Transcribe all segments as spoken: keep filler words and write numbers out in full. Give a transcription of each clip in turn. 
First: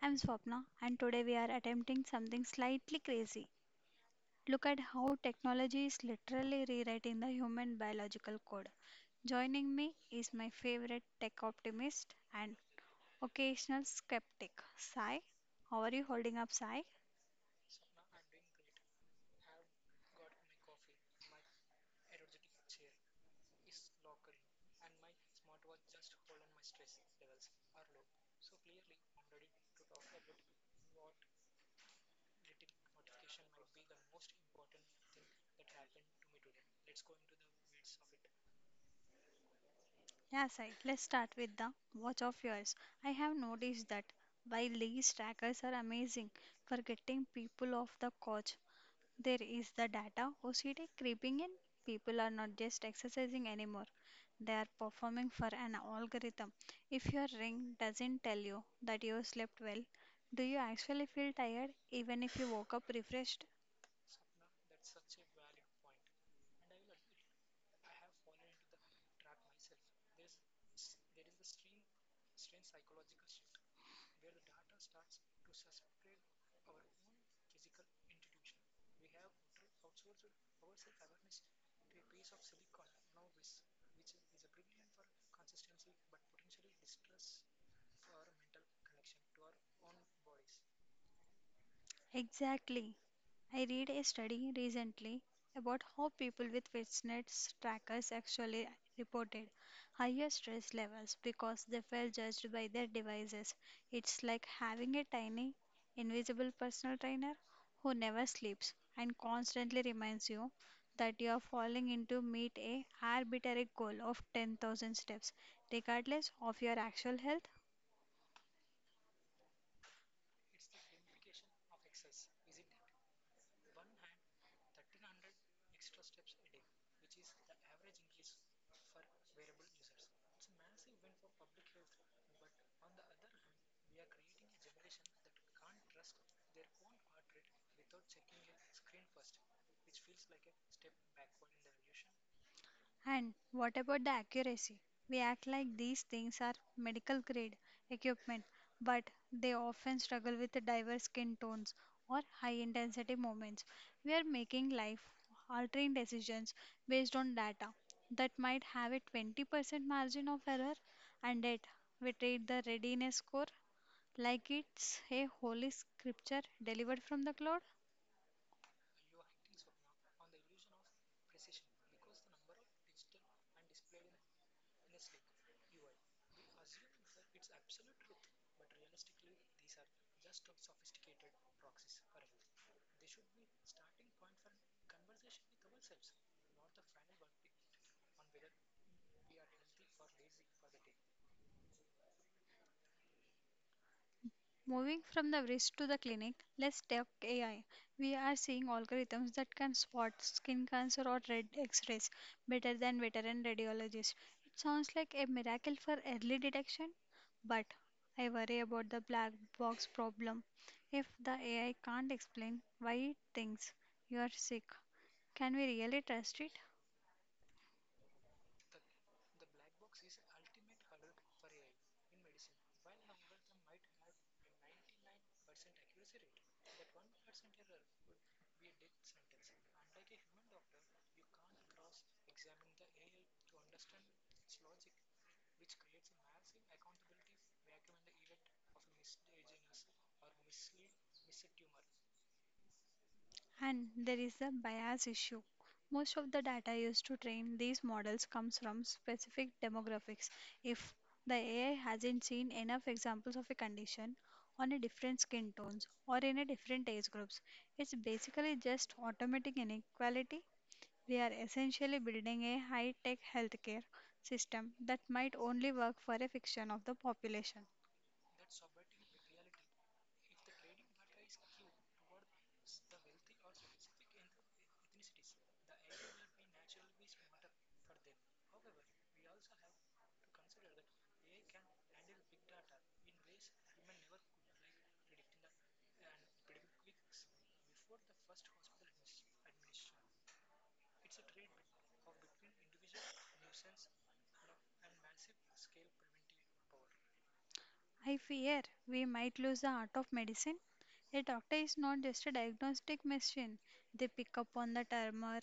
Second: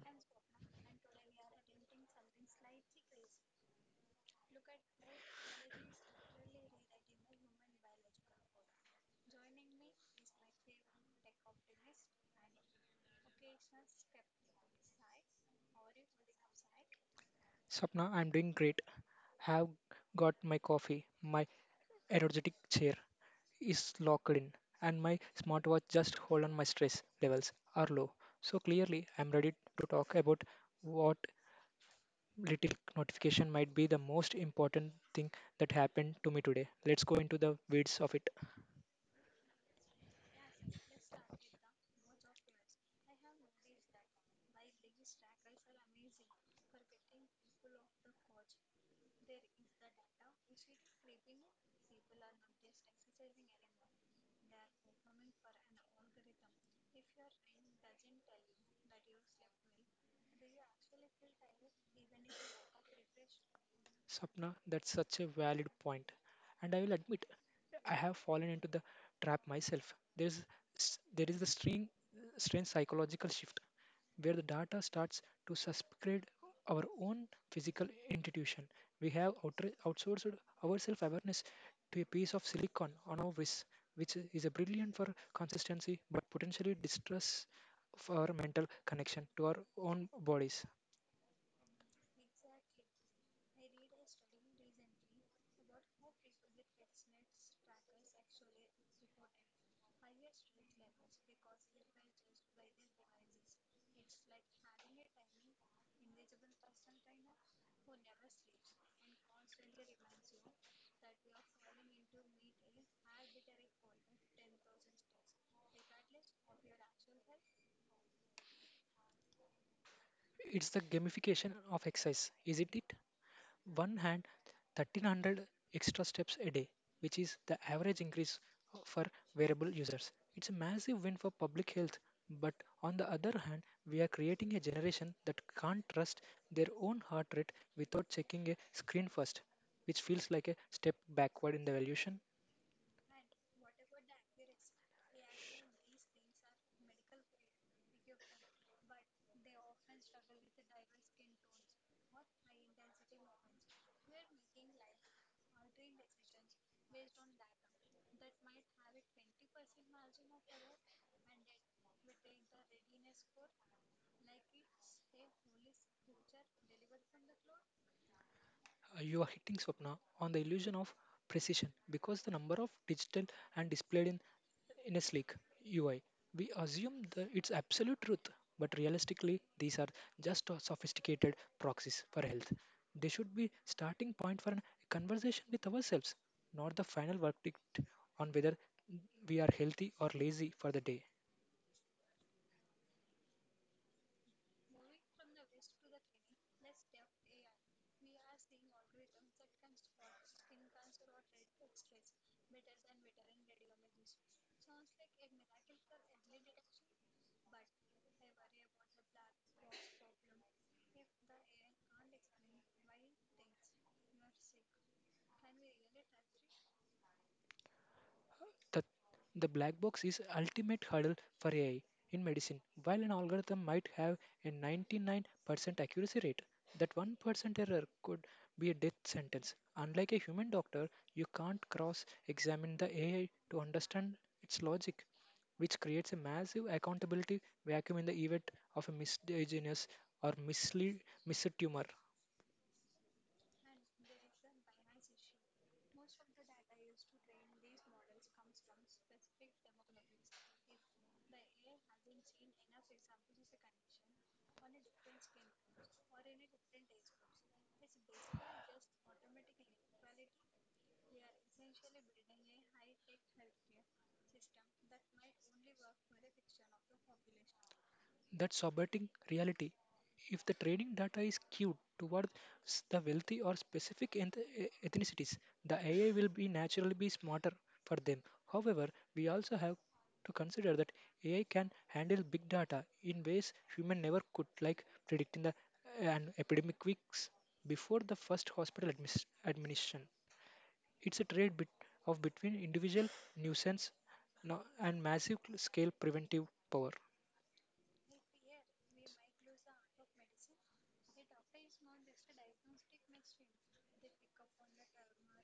I'm Swapna and today we are attempting something slightly crazy. Look at how technology is literally rewriting the human biological code. Joining me is my favorite tech optimist and occasional skeptic, Sai. How are you holding up, Sai? Sapna, I'm doing great. Have got my coffee. My energetic chair is locked in, and my smartwatch just hold on my stress levels are low. So clearly, I'm ready to talk about what little notification might be the most important thing that happened to me today. Let's go into the weeds of it. Yeah, Sai, let's start with the watch of yours. I have noticed that while these trackers are amazing for getting people off the couch, there is the data O C D creeping in. People are not just exercising anymore, they are performing for an algorithm. If your ring doesn't tell you that you slept well, do you actually feel tired even if you woke up refreshed? Sapna, that's such a valid point, and I will admit I have fallen into the trap myself. There's s- there is the string strange psychological shift where the data starts to subscribe our own physical institution. We have outre- outsourced our self awareness to a piece of silicon on our wrist, which is a brilliant for consistency but potentially distress for our mental connection to our own bodies. Exactly. I read a study recently about how people with fitness trackers actually reported higher stress levels because they felt judged by their devices. It's like having a tiny, invisible personal trainer who never sleeps and constantly reminds you that you are falling into meet a arbitrary goal of ten thousand steps regardless of your actual health. It's the gamification of exercise, isn't it? One hand thirteen hundred extra steps a day, which is the average increase for wearable users. It's a massive win for public health, but on the other hand, we are creating a generation that can't trust their own heart rate without checking a screen first, which feels like a step backward in the evolution. And what about the accuracy? We act like these things are medical grade equipment, but they often struggle with diverse skin tones or high intensity movements. We are making life altering decisions based on data that might have a twenty percent margin of error, and yet we treat the readiness score like it's a holy scripture delivered from the cloud. Uh, You are hitting Swapna on the illusion of precision because the number of digital and displayed in in a sleek U I. We assume the, it's absolute truth, but realistically, these are just a sophisticated proxies for health. They should be starting point for a conversation with ourselves, not the final verdict on whether we are healthy or lazy for the day. Moving from the wrist to the clinic, let's talk A I. We are seeing algorithms that can spot skin cancer or red x rays better than veteran radiologists. It sounds like a miracle for early detection, but I worry about the black box problem. If the A I can't explain why it thinks you are sick, can we really trust it? The, the black box is ultimate hurdle for A I in medicine. While an algorithm might have a ninety-nine percent accuracy rate, that one percent error could be a death sentence. Unlike a human doctor, you can't cross-examine the A I to understand its logic, which creates a massive accountability vacuum in the event of a misdiagnosis or mislead, mistumor. And there is a bias issue. Most of the data used to train these models comes from specific demographics. If the A I hasn't seen enough examples of a condition on a different skin tones or in a different age groups, it's basically just automatic inequality. We are essentially building a high-tech healthcare system that might only work for a fraction of the population. That sobering reality. If the trading data is skewed towards the wealthy or specific eth- e- ethnicities, the A I will be naturally be smarter for them. However, we also have to consider that A I can handle big data in ways human never could, like predicting the an epidemic weeks before the first hospital admis- admission. It's a trade bit of between individual nuisance no- and massive scale preventive power. I fear we might lose the art of medicine. A doctor is not just a diagnostic machine. They pick up on the tremor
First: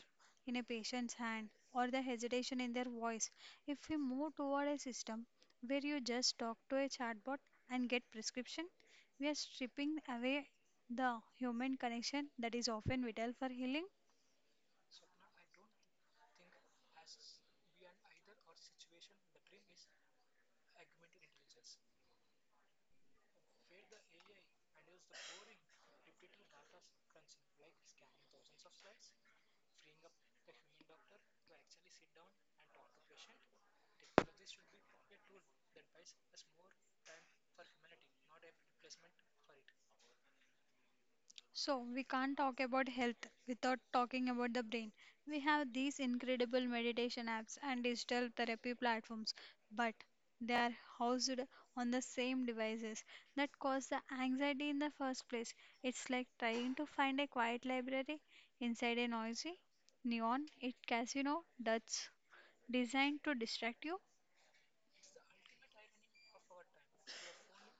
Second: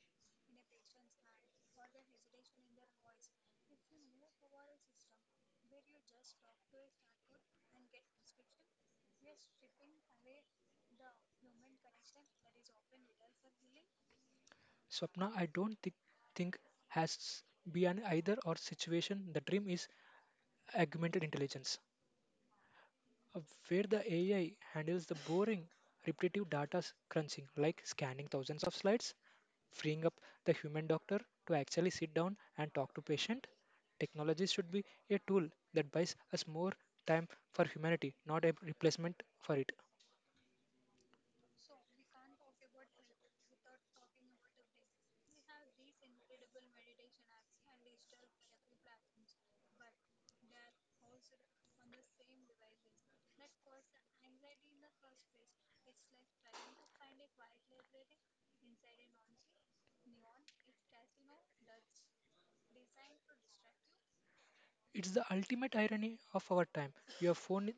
in a patient's hand or the hesitation in their voice. If we move toward a system where you just talk to a chatbot and get prescription, we are stripping away the human connection that is often vital for healing. Swapna, I don't thi- think has be an either or situation. The dream is augmented intelligence, uh, where the A I handles the boring, repetitive data s- crunching, like scanning thousands of slides, freeing up the human doctor to actually sit down and talk to patient. Technology should be a tool that buys us more time for humanity, not a replacement for it. So, we can't talk about health without talking about the brain. We have these incredible meditation apps and digital therapy platforms, but they are housed on the same devices that cause the anxiety in the first place. It's like trying to find a quiet library inside a noisy, neon, it casino that's designed to distract you. It's the ultimate irony of our time. Your phone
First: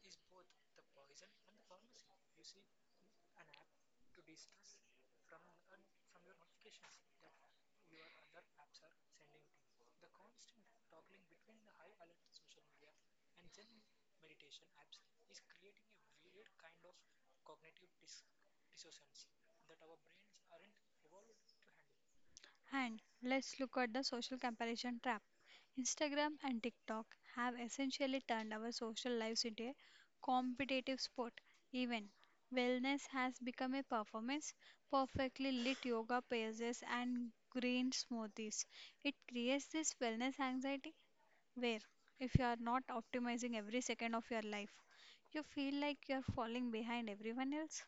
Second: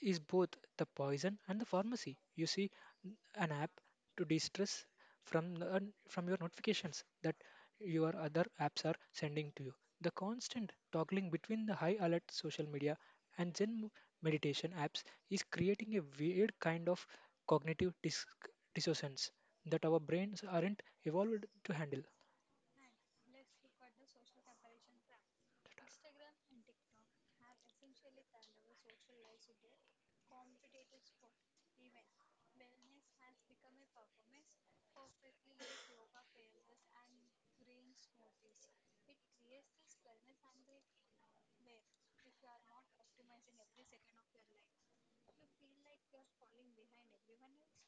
is both the poison and the pharmacy. You see, n- an app to de-stress from the- un- from your notifications that your other apps are sending to you. The constant toggling between the high alert social media and Zen meditation apps is creating a weird kind of cognitive dis- dissonance that our brains aren't evolved to handle. And let's look at the social comparison trap. Instagram and TikTok have essentially turned our social lives into a competitive sport. Even wellness has become a performance. Perfectly lit yoga poses and green smoothies. It creates this wellness anxiety where if you are not optimizing every second of your life, you feel like you are falling behind everyone else.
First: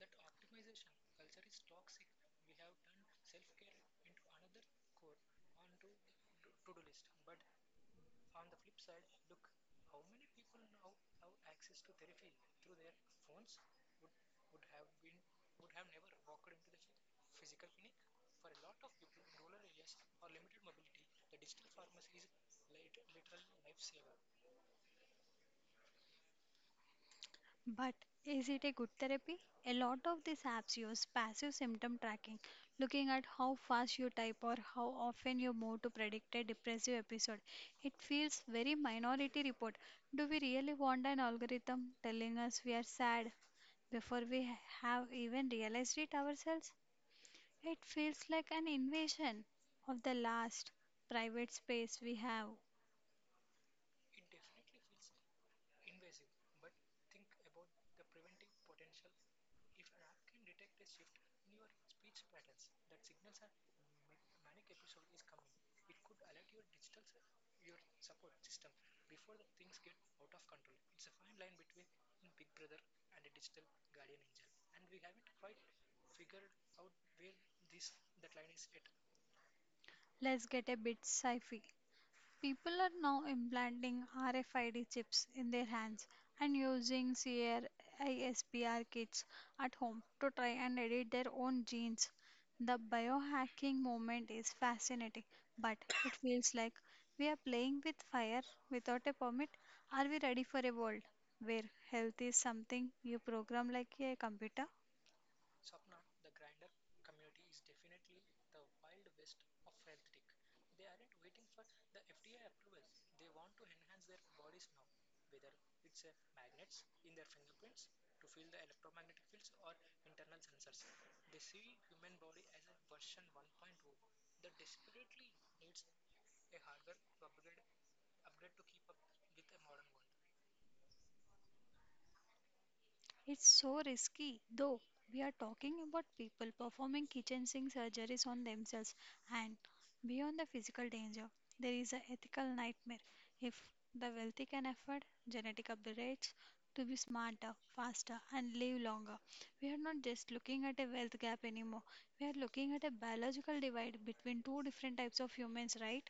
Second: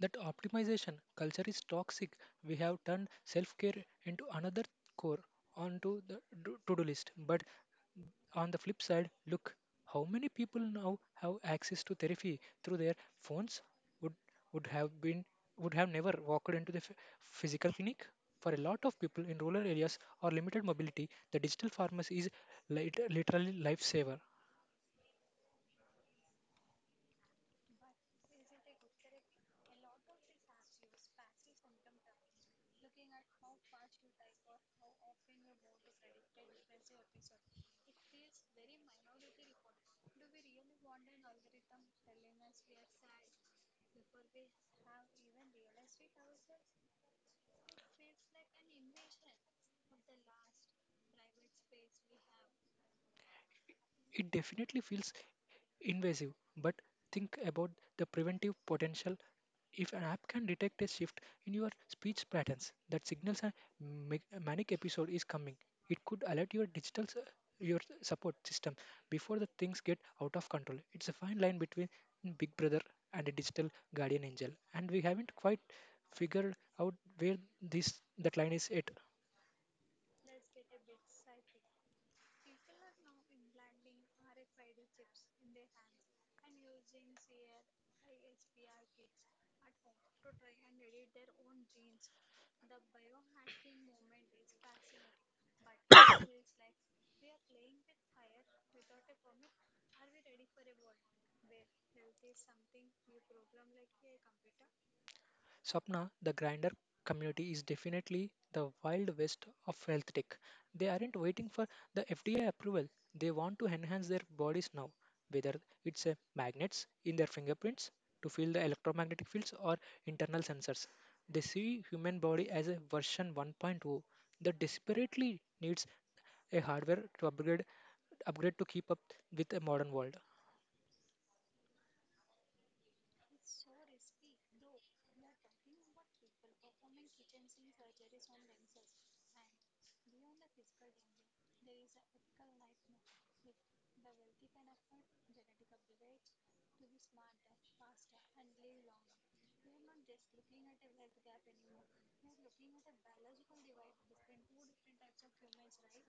That optimization culture is toxic. We have turned self care into another core onto the to do to-do list. But on the flip side, look how many people now have access to therapy through their phones would would have been would have never walked into the ph- physical clinic. For a lot of people in rural areas or limited mobility, the digital pharmacy is lit- literally lifesaver. But is it a good therapy? A lot of these apps use passive symptom tracking, looking at how fast you type or how often you move to predict a depressive episode. It feels very minority report. Do we really want an algorithm telling us we are sad before we ha- have even realized it ourselves? It feels like an invasion of the last private space we have. It definitely feels invasive, but think about the preventive potential. If an app can detect a shift in your speech patterns that signals a ma- manic episode is coming, it could alert your digital s- your support system before the things get out of control. It's a fine line between Big Brother and a digital guardian angel, and we haven't quite figured out where this that line is at. Let's get a bit sci fi. People are now implanting R F I D chips in their hands and using CRISPR kits at home to try and edit their own genes. The biohacking movement is fascinating, but it feels like we are playing with fire without a permit. Are we ready for a world where health is something you program like a computer? Swapna, the grinder community is definitely the wild west of health tech. They aren't waiting for the F D A approval. They want to enhance their bodies now, whether it's a magnets in their fingerprints to feel the electromagnetic fields or internal sensors. They see human body as a version 1.0 that desperately needs a hardware to upgrade upgrade to keep up with a modern world. It's so risky, though. We are talking about people performing kitchen sink surgeries on themselves, and beyond the physical danger, there is an ethical nightmare. If the wealthy can afford genetic upgrades to be smarter, faster, and live longer, we are not just looking at a wealth gap anymore. We are looking at a biological divide between two different types of humans, right?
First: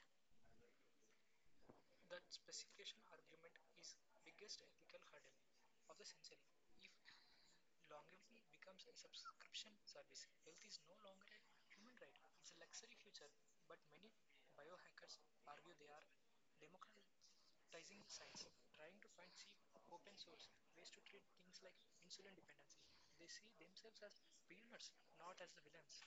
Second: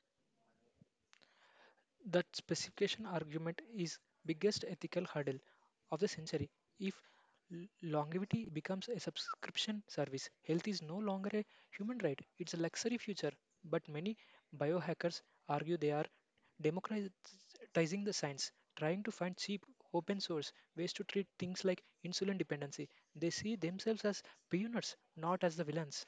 That specification argument is biggest ethical hurdle of the century. If l- longevity becomes a subscription service, health is no longer a human right. It's a luxury future. But many biohackers argue they are democratizing the science, trying to find cheap open source ways to treat things like insulin dependency. They see themselves as pioneers, not as the villains.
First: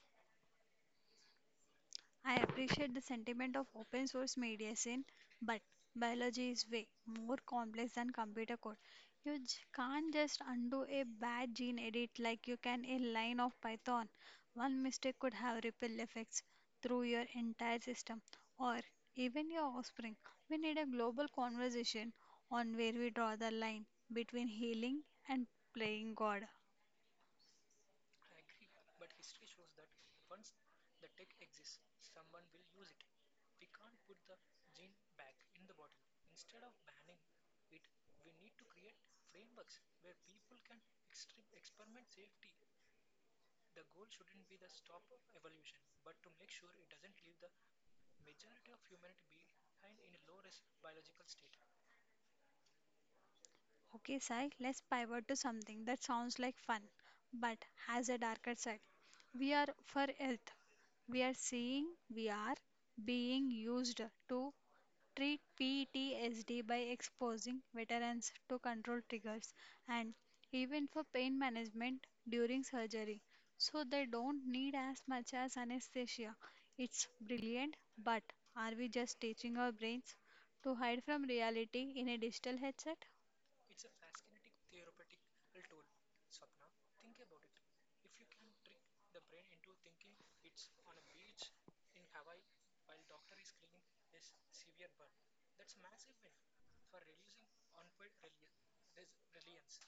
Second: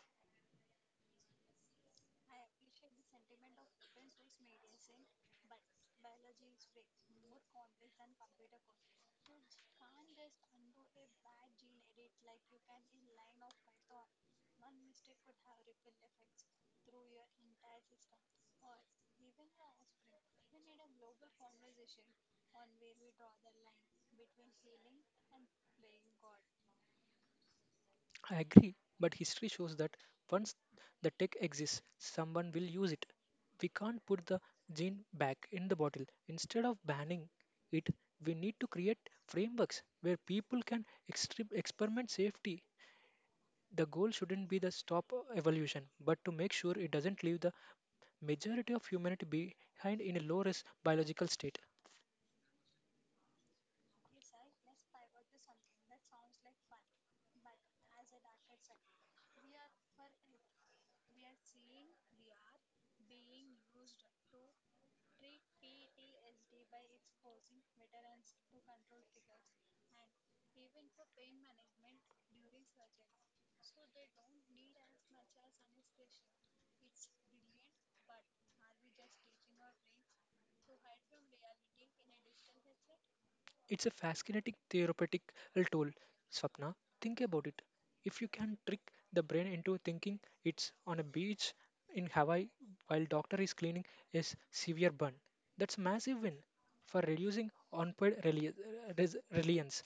I appreciate the sentiment of open source medicine, but biology is way more complex than computer code. You j- can't just undo a bad gene edit like you can a line of Python. One mistake could have ripple effects through your entire system or even your offspring. We need a global conversation on where we draw the line between healing and playing God. I agree, but history shows that once the tech exists, someone will use it. We can't put the gene back in the bottle. Instead of banning it, we need to create frameworks where people can extre- experiment safely. The goal shouldn't be the stop evolution, but to make sure it doesn't leave the majority of humanity behind in a low risk biological state. Okay, Sai, let's pivot to something that sounds like fun but has a darker side. We are for Earth. We are seeing we are being used to treat P T S D by exposing veterans to control triggers and even for pain management during surgery so they don't need as much as anesthesia. It's brilliant, but are we just teaching our brains to hide from reality in a digital headset? It's a fascinating therapeutic tool, Swapna. Think about it. If you can trick the brain into thinking it's on a beach in Hawaii while doctor is cleaning a severe burn, that's a massive win for reducing unpaid reli- res- reliance.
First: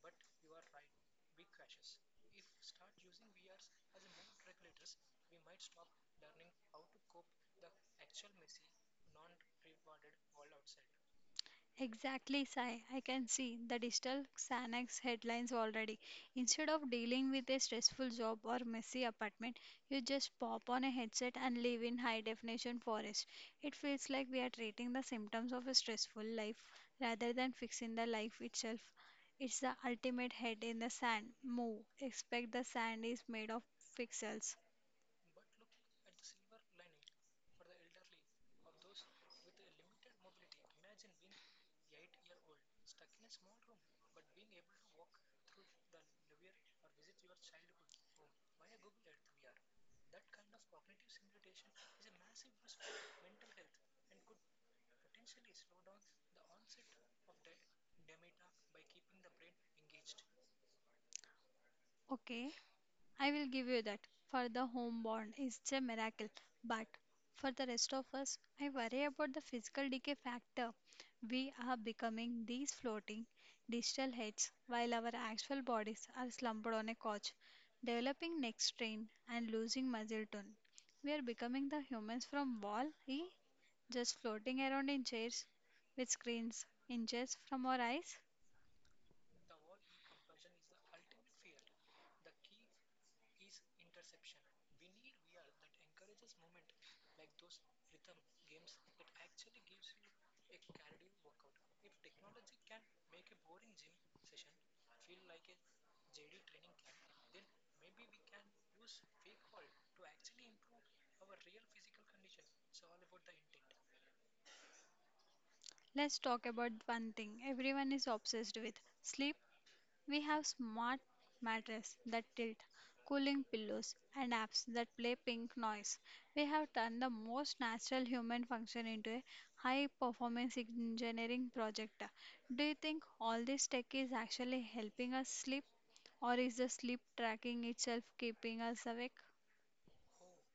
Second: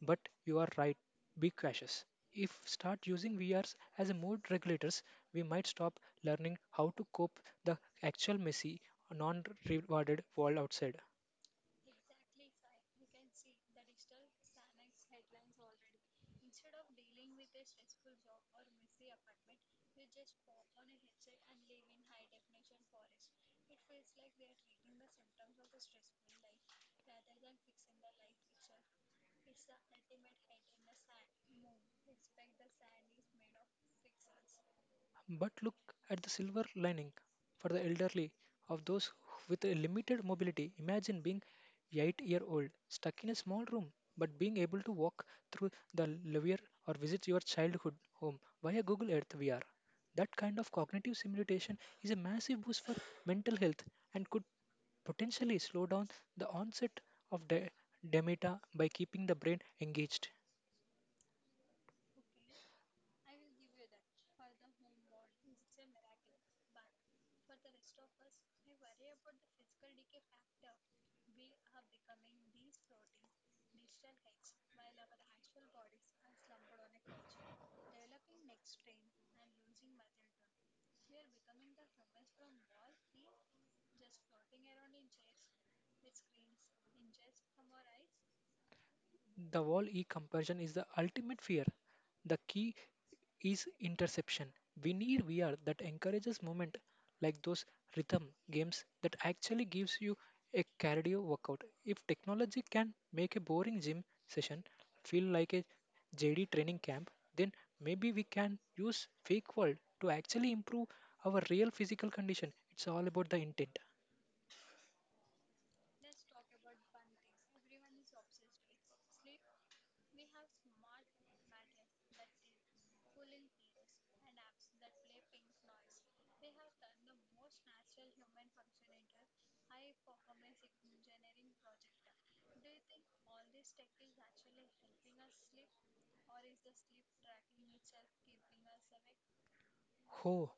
But you are right, be cautious. If start using V Rs as a mood regulators, we might stop learning how to cope the actual messy, non-rewarded world outside. Exactly, Sai. I can see the digital Xanax headlines already. Instead of dealing with a stressful job or messy apartment, you just pop on a headset and live in high definition forest. It feels like we are treating the symptoms of a stressful life rather than fixing the life itself. It's the ultimate head in the sand move. Expect the sand is made of pixels. But look at the silver lining for the elderly of those with a limited mobility. Imagine being eight year old stuck in a small room but being able to walk through the lavier or visit your childhood home via Google Earth V R. That kind of cognitive simulation is a massive boost for mental health and could potentially slow down the onset of de- dementia by keeping the brain engaged. Okay. I will give you that. For the homeborn, it's a miracle. But for the rest of us, I worry about the physical decay factor. We are becoming these floating digital heads while our actual bodies are slumped on a couch, developing neck strain and losing muscle tone. We are becoming the humans from Wall E, just floating around in chairs with screens inches from our eyes. The wall E comparison is the ultimate fear. The key is interception. We need V R that encourages movement, like those rhythm games that actually gives you a cardio workout. If technology can make a boring gym session feel like a J D training camp, then maybe we can use fake world to actually improve our real physical condition. It's all about the intent. Let's talk about one thing everyone is obsessed with sleep. We have smart mattresses that tilt, cooling pillows, and apps that play pink noise. We have turned the most natural human function into a high performance engineering project. Do you think all this tech is actually helping us sleep, or is the sleep tracking itself keeping us awake? Oh,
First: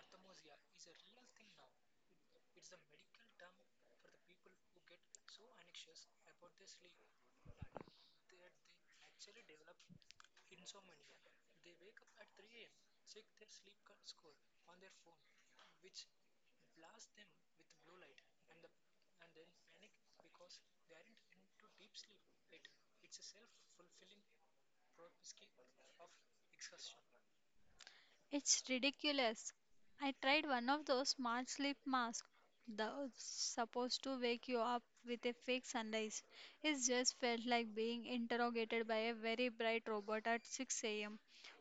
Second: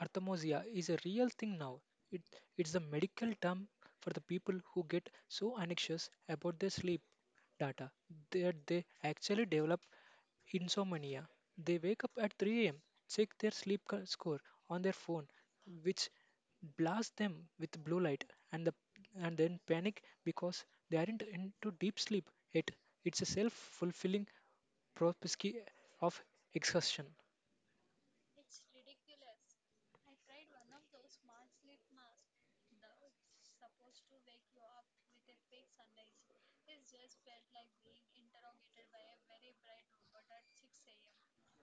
arthrosia is a real thing now. It, it's a medical term for the people who get so anxious about their sleep data that they actually develop insomnia. They wake up at three a m, check their sleep co- score on their phone, which blasts them with blue light, and, the, and then panic because they aren't into deep sleep yet. It's a self fulfilling prophecy of exhaustion. It's ridiculous. I tried one of those smart sleep masks, the supposed to wake you up with a fake sunrise. It just felt like being interrogated by a very bright robot at six a m.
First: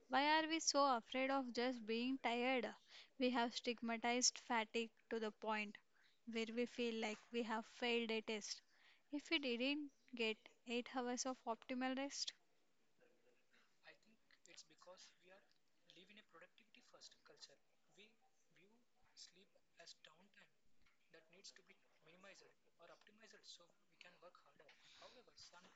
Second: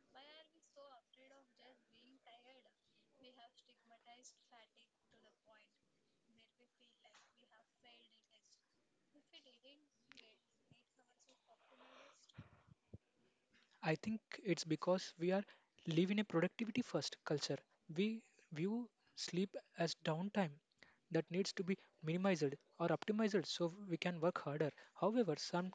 Why are we so afraid of just being tired? We have stigmatized fatigue to the point where we feel like we have failed a test. If we didn't get eight hours of optimal rest, I think it's because we are live in a productivity first culture. We view sleep as downtime that needs to be minimized or optimized so we can work harder. However, some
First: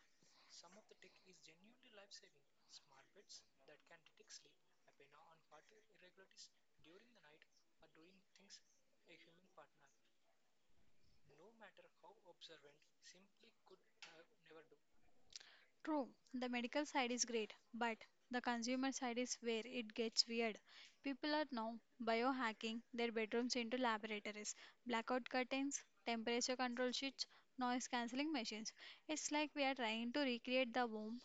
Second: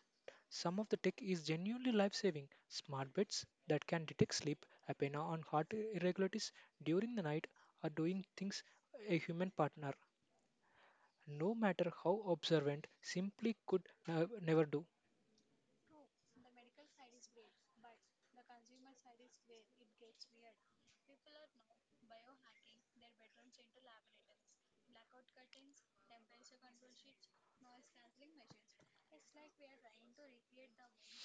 some of the tech is genuinely life saving. Smart beds that can detect sleep apnea on heart irregularities during the night are doing things a human partner, no matter how observant, simply could nev- never do. true, the medical side is great, but the consumer side is where it gets weird. People are now biohacking their bedrooms into laboratories, blackout curtains, temperature control sheets, noise cancelling machines. It's like we are trying to recreate the womb.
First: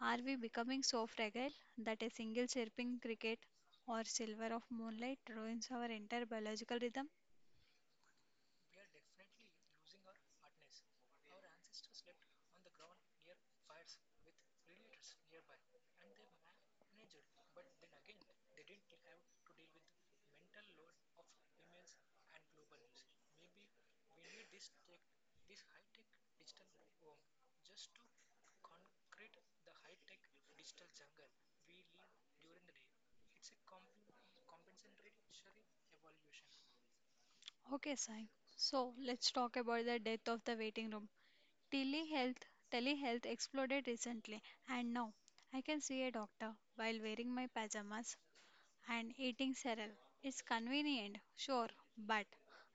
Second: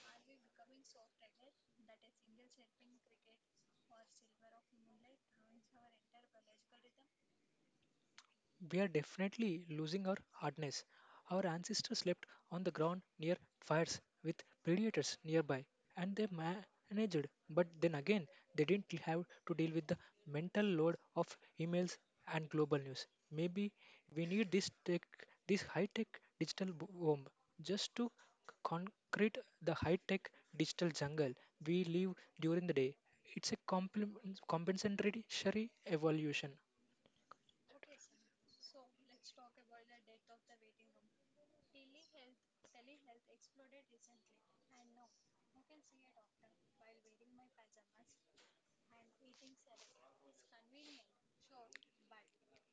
Are we becoming so fragile that a single chirping cricket or silver of moonlight ruins our entire biological rhythm? We are definitely losing our hardness. Our ancestors slept on the ground near fires with predators nearby, and they managed. But then again, they didn't have to deal with the mental load of emails and global news. Maybe we need this tech, this high-tech digital bo- bomb, just to concrete the high-tech digital jungle we live during the day. It's a complement compensatory evolution. Okay, Sai. So let's talk about the death of the waiting room. Telehealth, telehealth exploded recently, and now I can see a doctor while wearing my pajamas and eating cereal. It's convenient, sure, but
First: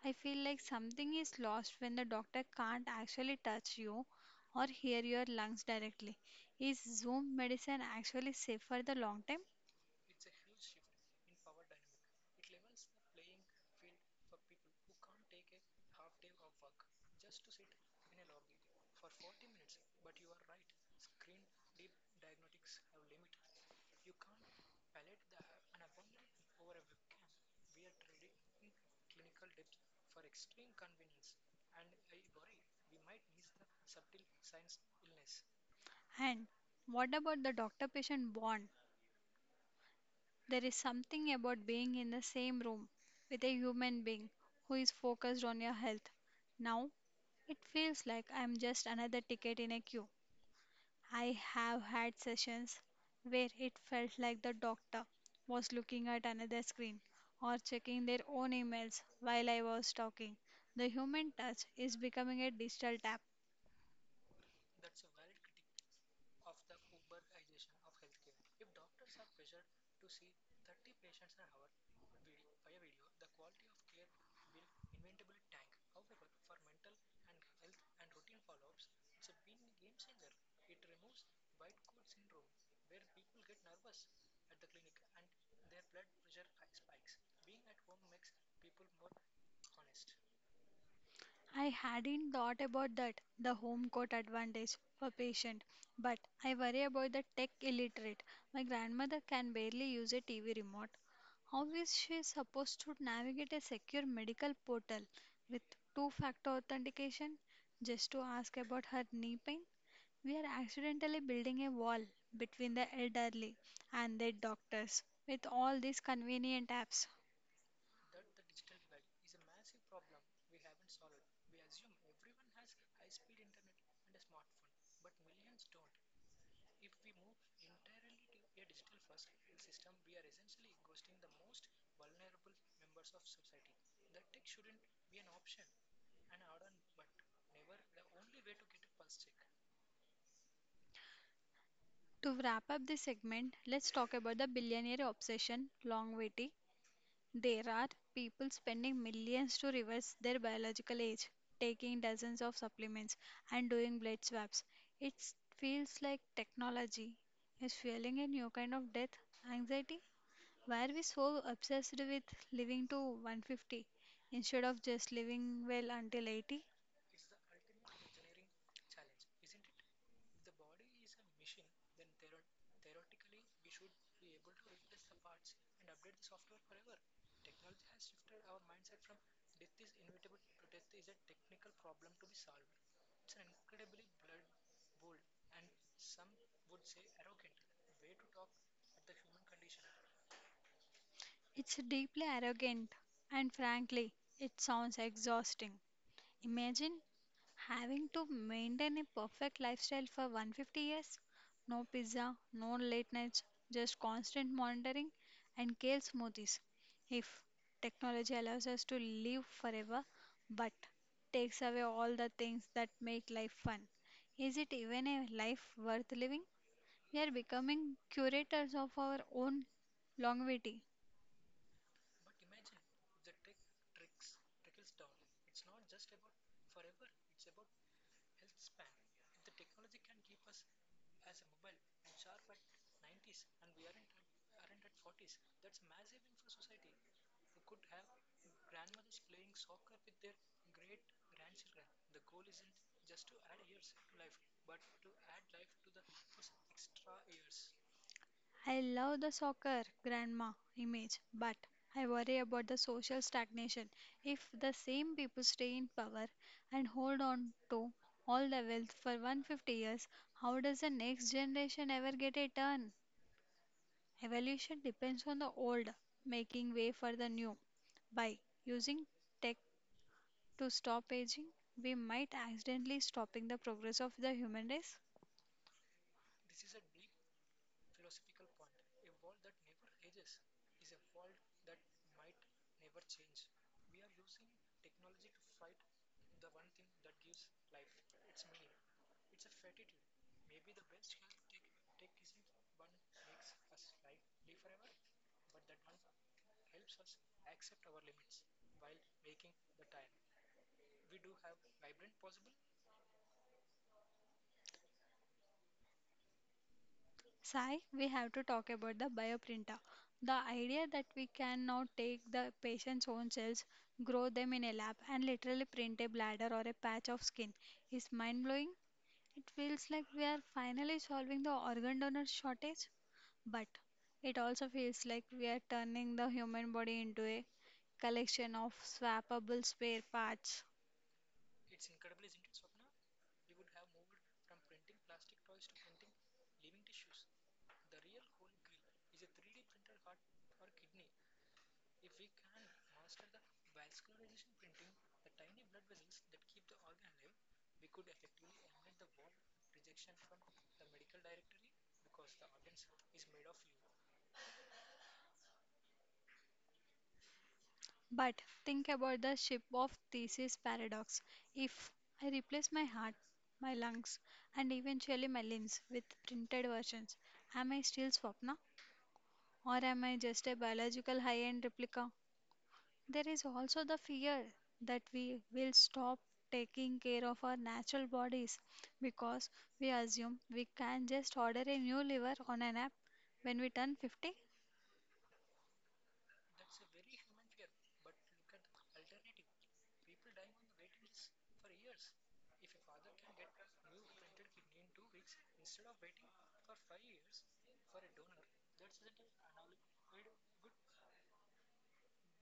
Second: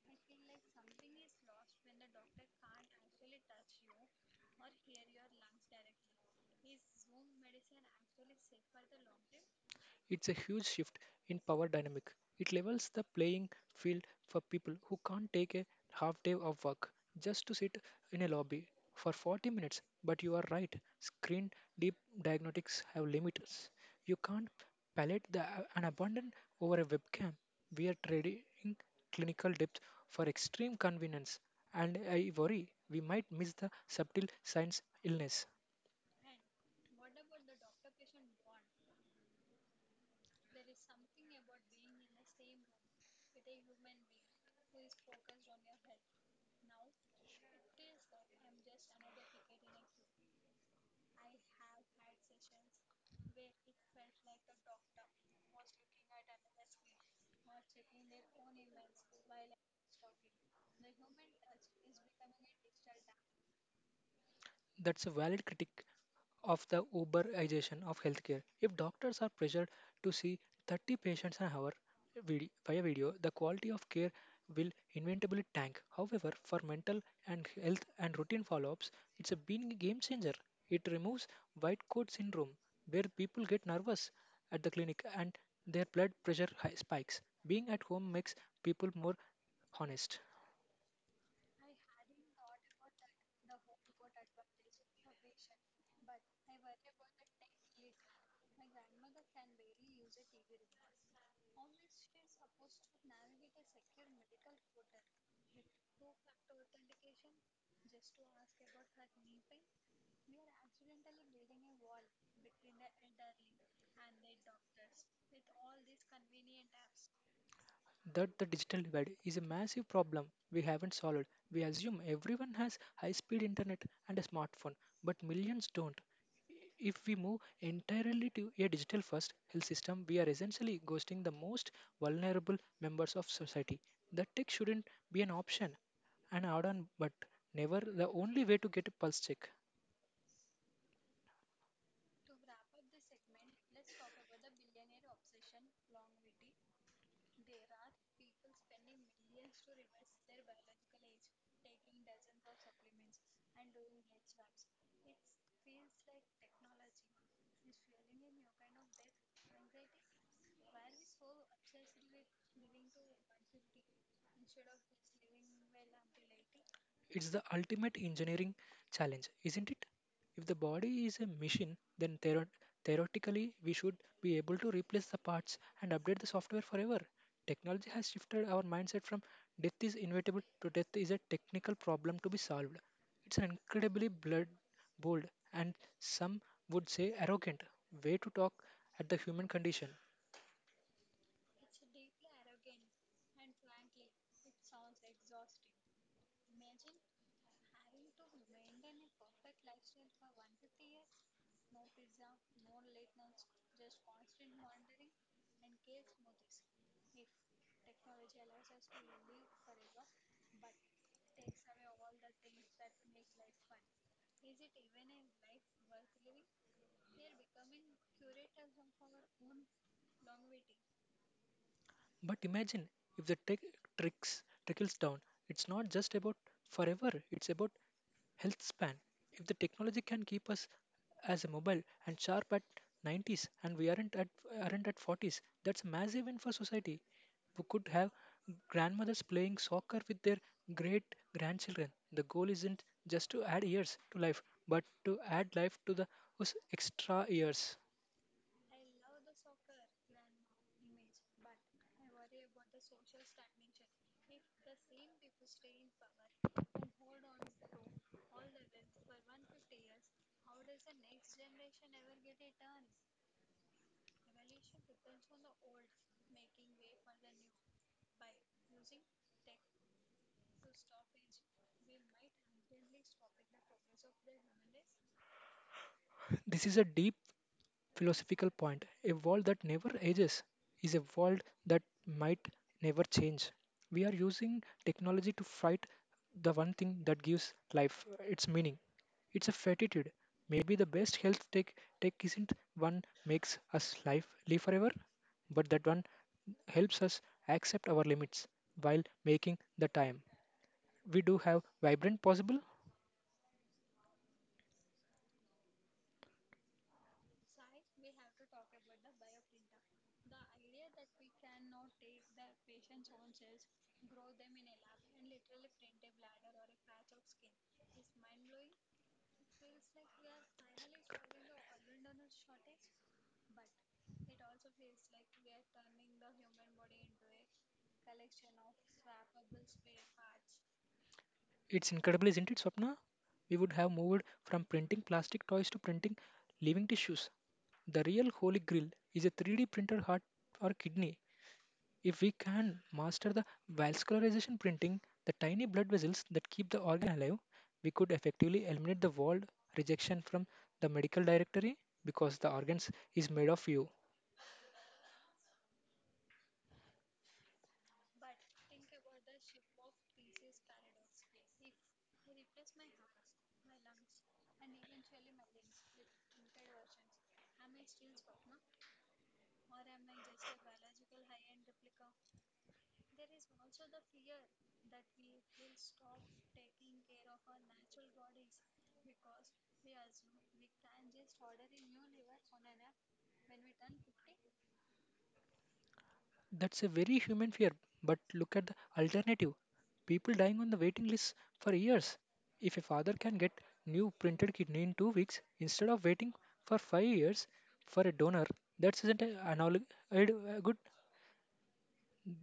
I feel like something is lost when the doctor can't actually touch you or hear your lungs directly. Is Zoom medicine actually safe for the long term? It's a huge shift in power dynamic. It levels the playing field for people who can't take a half day of work just to sit in a lobby for forty minutes. But you are right, screen deep diagnostics have limits. You can't palette the, an abundant over a webcam. We are trading clinical depth for extreme convenience, and I worry we might miss the subtle science illness. And what about the doctor patient bond? There is something about being in the same room with a human being who is focused on your health. Now, it feels like I'm just another ticket in a queue. I have had sessions where it felt like the doctor was looking at another screen or checking their own emails while I was talking. The human touch is becoming a digital tap. That's a valid critique of the uberization of healthcare. If doctors are pressured to see thirty patients an hour vid- via video, the quality of care will inevitably tank. However, for mental and health and routine follow-ups, it's a been a game changer. It removes white coat syndrome, where people get nervous at the clinic and their blood pressure hi- spikes. Being at home makes people more honest. I hadn't thought about that, the home court advantage for patient, but I worry about the tech illiterate. My grandmother can barely use a T V remote. How is she supposed to navigate a secure medical portal with two factor authentication just to ask about her knee pain? We are accidentally building a wall between the elderly and their doctors with all these convenient apps. That the digital divide is a massive problem we haven't solved. We assume everyone has high speed internet and a smartphone, but millions don't. If we move entirely to a digital first health system, we are essentially ghosting the most vulnerable members of society. The tech shouldn't be an option, an add on, but never the only way to get a pulse check. To wrap up this segment, let's talk about the billionaire obsession longevity. There are people spending millions to reverse their biological age, taking dozens of supplements and doing blood swaps. It feels like technology is fueling a new kind of death anxiety. Why are we so obsessed with living to one hundred fifty instead of just living well until eighty? It's the ultimate engineering challenge, isn't it? If the body is a machine, then theor- theoretically we should be able to replace the parts and update the software forever. Technology has shifted our mindset from death is inevitable to death is a technical problem to be solved. It's an incredibly blood bold and some would say arrogant way to talk at the human condition. It's deeply arrogant, and frankly, it sounds exhausting. Imagine having to maintain a perfect lifestyle for one hundred fifty years no pizza, no late nights, just constant monitoring and kale smoothies. If technology allows us to live forever but takes away all the things that make life fun, is it even a life worth living? We are becoming curators of our own longevity. But imagine if the tech tricks trickles down. It's not just about forever, it's about health span. If the technology can keep us as a mobile and sharp at nineties and we aren't at aren't at forties, that's a massive win for society. We could have grandmothers playing soccer with their great grandchildren. The goal isn't just to add years to life, but to add life to the those extra years. I love the soccer grandma image, but I worry about the social stagnation. If the same people stay in power and hold on to all the wealth for a hundred fifty years, how does the next generation ever get a turn? Evolution depends on the old making way for the new. By using tech to stop aging, we might accidentally stopping the progress of the human race. This is a deep philosophical point. A world that never ages is a world that might never change. We are using technology to fight the one thing that gives life uh, its meaning. It's a fatitude. Maybe the best health tech tech isn't one makes us life live forever, but that one helps us accept our limits while making the time we do have vibrant possible. Sai, we have to talk about the bioprinter. The idea that we can now take the patient's own cells, grow them in a lab, and literally print a bladder or a patch of skin is mind blowing. It feels like we are finally solving the organ donor shortage, but it also feels like we are turning the human body into a collection of swappable spare parts. It's incredible, isn't it, Swapna? We would have moved from printing plastic toys to printing living tissues. The real holy grail is a three D printed heart or kidney. If we can master the vascularization printing, the tiny blood vessels that keep the organ alive, we could effectively eliminate the word rejection from the medical directory because the organs is made of you. But think about the ship of thesis paradox. If I replace my heart, my lungs, and eventually my limbs with printed versions, am I still Swapna? Or am I just a biological high end replica? There is also the fear that we will stop taking care of our natural bodies because we assume we can just order a new liver on an app when we turn fifty. That's a very human fear, but look at the alternative. People dying on the waiting list for years. If a father can get new printed kidney in two weeks instead of waiting for five years for a donor, that isn't a analog a d- a good.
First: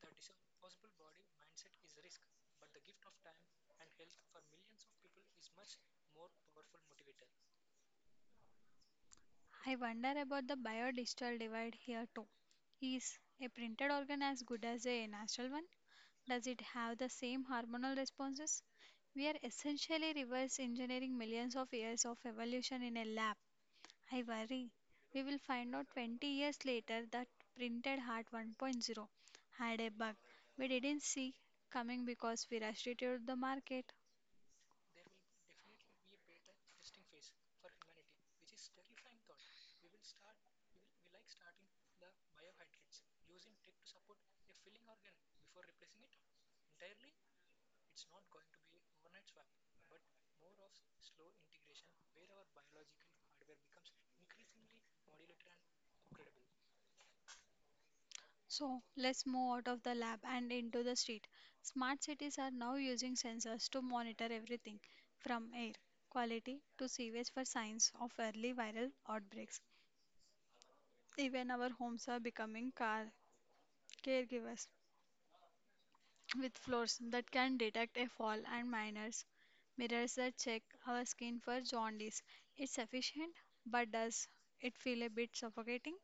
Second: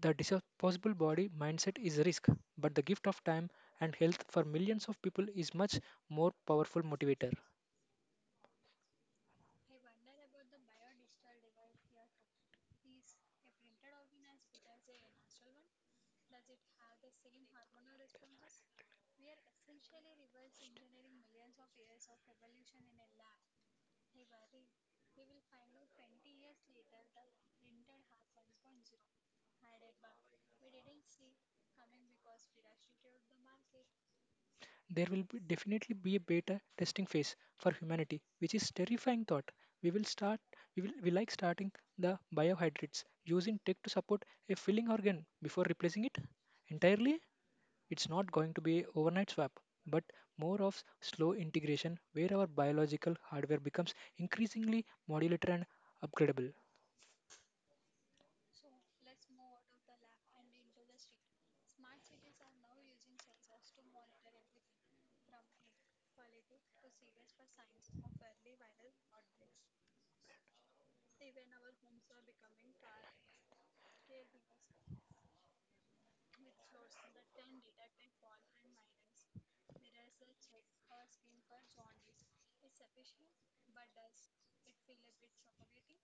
The disposable body mindset is a risk, but the gift of time and health for millions of people is much more powerful motivator. I wonder about the bio digital divide here too. Is a printed organ as good as a natural one? Does it have the same hormonal responses? We are essentially reverse engineering millions of years of evolution in a lab. I worry. We will find out twenty years later that printed heart 1.0 had a bug we didn't see coming because we rushed it to the market. There will be definitely be a beta testing phase for humanity which is terrifying thought. We will start we will we like starting the biohydrates using tech to support a filling organ before replacing it entirely. It's not going to be a overnight swap, but more of slow integration where our biological hardware becomes increasingly modular and upgradable. So let's move out of the lab and into the street. Smart cities are now using sensors to monitor everything from air quality to sewage for signs of early viral outbreaks. Even our homes are becoming car caregivers with floors that can detect a fall and minors mirrors that check our skin for jaundice. It's efficient, but does it feel a bit suffocating?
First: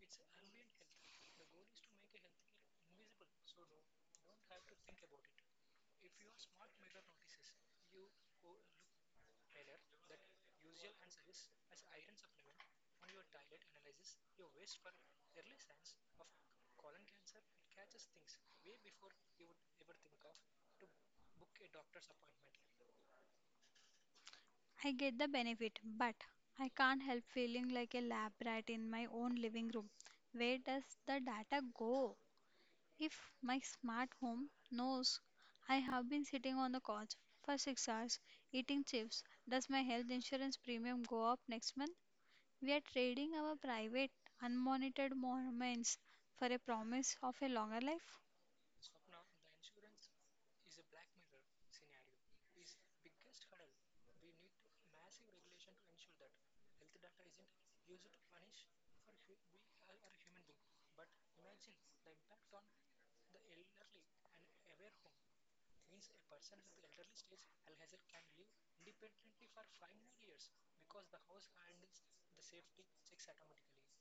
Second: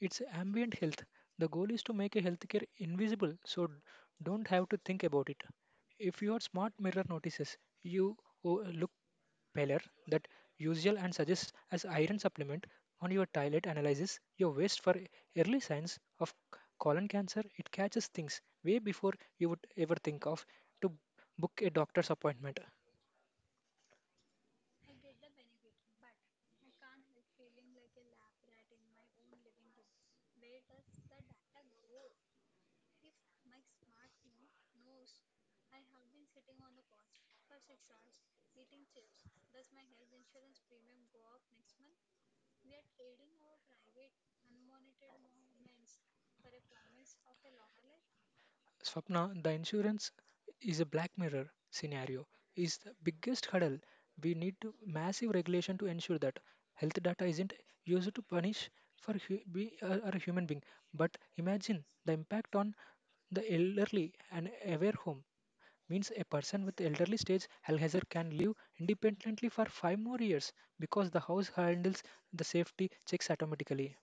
It's ambient health. The goal is to make a healthcare invisible so d- don't have to think about it. If your smart mirror notices you o- look paler than usual and suggests as iron supplement on your toilet analyzes your waste for early signs of c- colon cancer, it catches things way before you would ever think of to book a doctor's appointment. I get the benefit, but I can't help feeling like a lab rat in my own living room. Where does the data go? If my smart home knows I have been sitting on the couch for six hours eating chips, does my health insurance premium go up next month? We are trading our private, unmonitored moments for a promise of a longer life. Swapna, the insurance is a black mirror scenario, is the biggest hurdle. We need to massive regulation to ensure that health data isn't used to punish for hu- be a, a human being. But imagine the impact on the elderly and aware home means a person with elderly stage Alzheimer can live independently for five more years because the house handles the safety checks automatically.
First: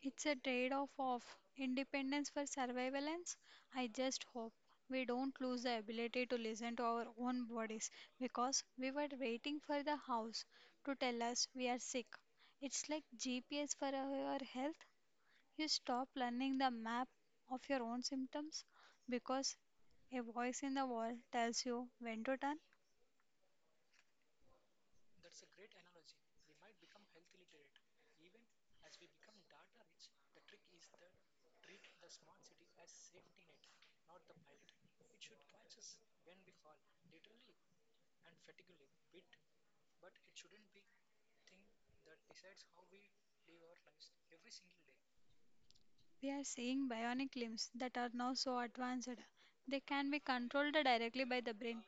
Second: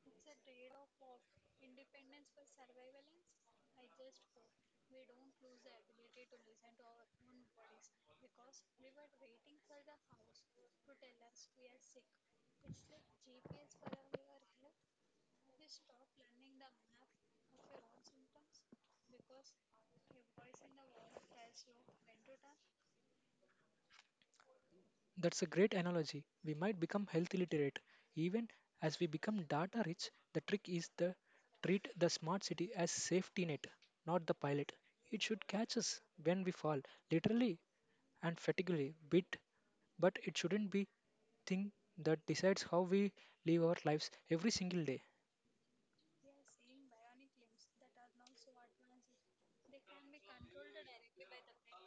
It's a trade-off of independence for surveillance. I just hope we don't lose the ability to listen to our own bodies because we were waiting for the house to tell us we are sick. It's like G P S for our health. You stop learning the map of your own symptoms because a voice in the wall tells you when to turn. That's a great analogy. We might become health illiterate. Even as we become data rich, the trick is to treat the smart city as safety net, not the pilot. It should catch us when we fall, literally and fatiguely, bit, but it shouldn't be thing that decides how we live our lives every single day. We are seeing bionic limbs that are now so advanced they can be controlled directly by the brain.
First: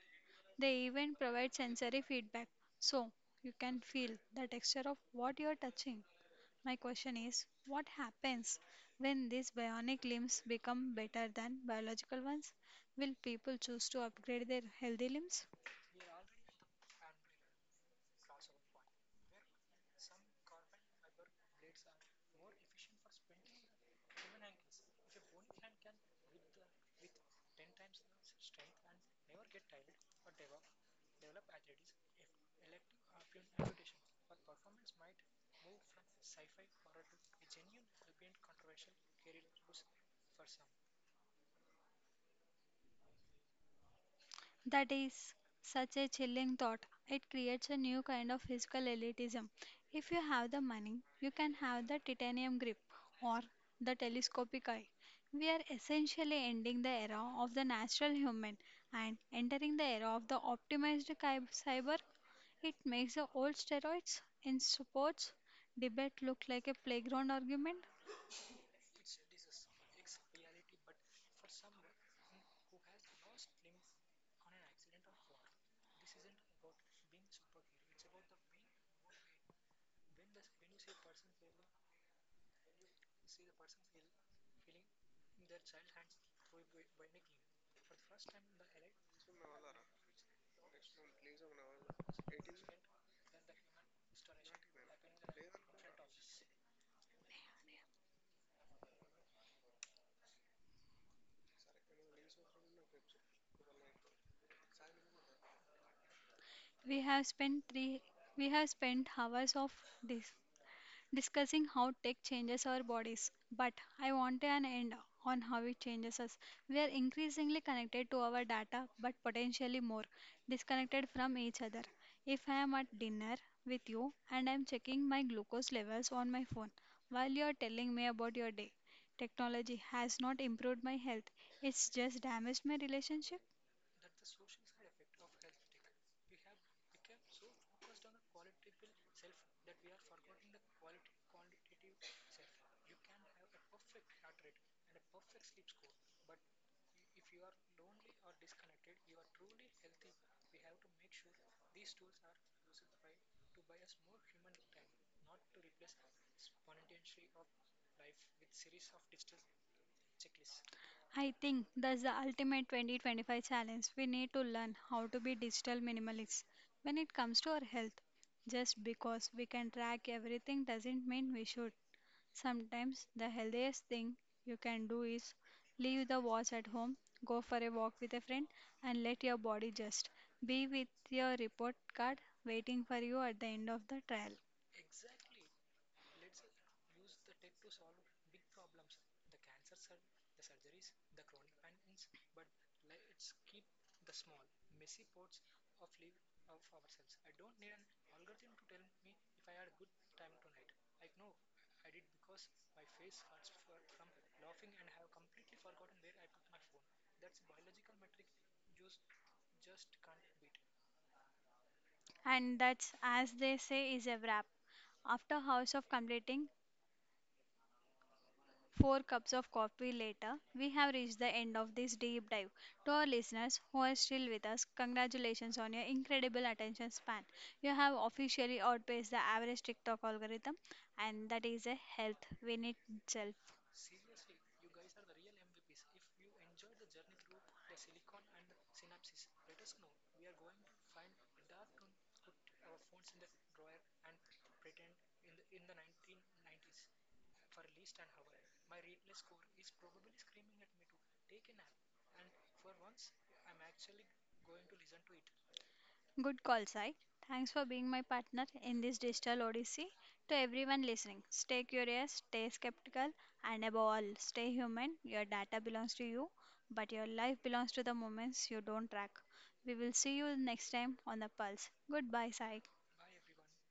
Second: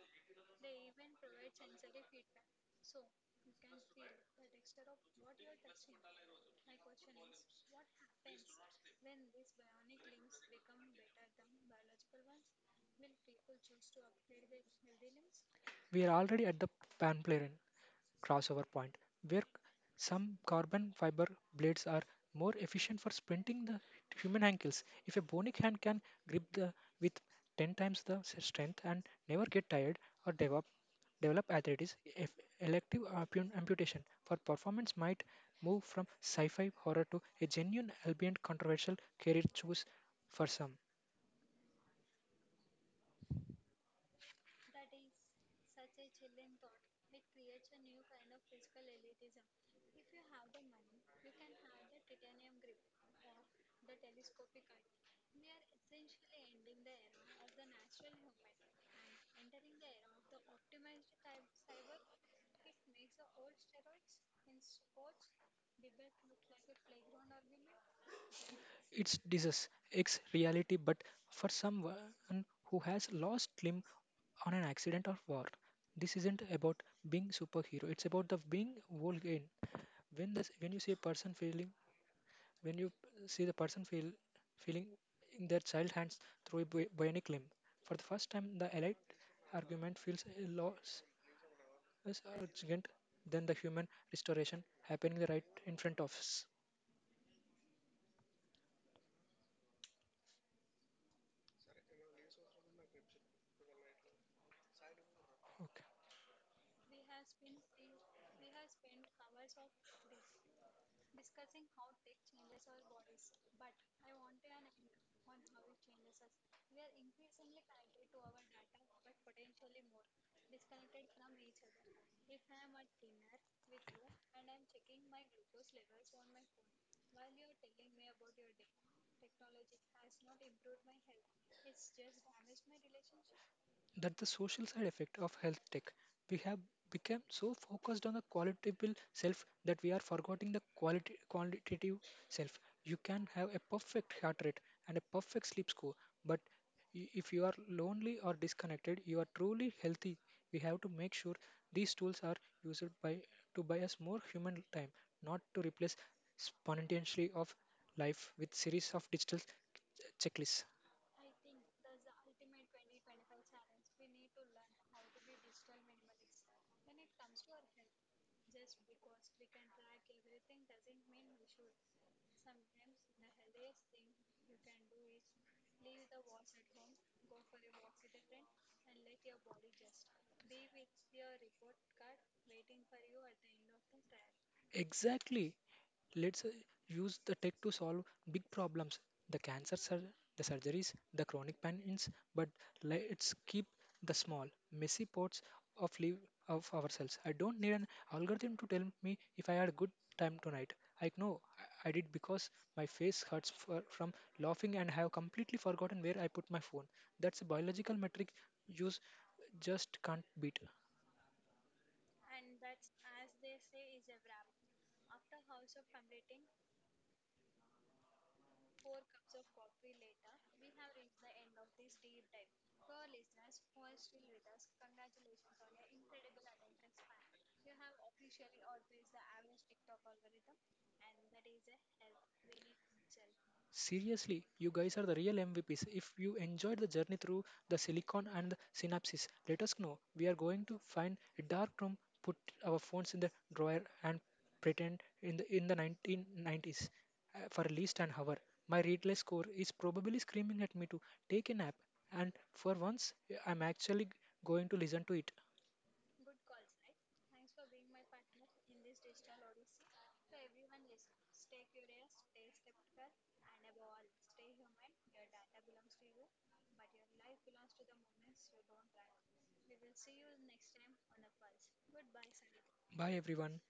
They even provide sensory feedback, so you can feel the texture of what you are touching. My question is, what happens when these bionic limbs become better than biological ones? Will people choose to upgrade their healthy limbs? We are already at the pan plane crossover point where some carbon fiber blades are more efficient for sprinting the human ankles. If a bionic hand can grip the with ten times the s- strength and never get tired or develop develop arthritis, if elective ampu- amputation for performance might move from sci-fi horror to a genuine, albeit controversial, career choice for some. That is such a chilling thought. It creates a new kind of physical elitism. If you have the money, you can have the titanium grip or the telescopic eye. We are essentially ending the era of the natural human and entering the era of the optimized cy- cyber. It makes the old steroids in sports debate look like a playground argument. It's disease, it's reality, but for someone who has lost limb on an accident or war, this isn't about being superhero. It's about the being whole again. When this, when you see a person failing, when you see the person fail, feeling in their child hands through a bi- bionic limb, for the first time, the elite argument feels a loss is urgent than the human restoration happening right in front of us. Okay. We have spent three we have spent hours of this discussing how tech changes our bodies. But I want an end on how it changes us. We are increasingly connected to our data, but potentially more disconnected from each other. If I am at dinner with you and I am checking my glucose levels on my phone while you are telling me about your day, technology has not improved my health, it's just damaged my relationship. That the social side effect of health tech. We have become so focused on the qualitable self that we are forgetting the quality quantitative self. You can have a perfect heart rate and a perfect sleep score, but i- if you are lonely or disconnected, you are truly healthy. We have to make sure these tools are used by to buy us more human time, not to replace spontaneity of life with series of digital checklists. I think that's the ultimate twenty twenty-five challenge. We need to learn how to be digital minimalists when it comes to our health. Just because we can track everything doesn't mean we should. Sometimes the healthiest thing you can do is leave the watch at home, go for a walk with a friend, and let your body just be with your report card waiting for you at the end of the trial. Exactly. Let's uh, use the tech to solve big problems. The cancer, sur- the surgeries, the chronic pains, but let's keep the small, messy parts of live of ourselves. I don't need an algorithm to tell me if I had a good time tonight. I know I I did because my face hurts for, from laughing and have completely forgotten where I put my phone. That's a biological metric use just can't beat. And that's, as they say, is a wrap. After House of Completing, four cups of coffee later, we have reached the end of this deep dive. To our listeners who are still with us, congratulations on your incredible attention span. You have officially outpaced the average TikTok algorithm, and that is a health win in itself. Seriously, you guys are the real M V Ps. If you enjoyed the journey through the silicon and the synapses, let us know. We are going to find a dark room, put our phones in the drawer, and pretend in the in the nineteen nineties uh, for at least an hour. My readless core is probably screaming at me to take a nap, and for once, I'm actually going to listen to it. Good call, Sai. Thanks for being my partner in this digital odyssey. To everyone listening, stay curious, stay skeptical, and above all, stay human. Your data belongs to you, but your life belongs to the moments you don't track. We will see you next time on The Pulse. Goodbye, Sai. Bye, everyone.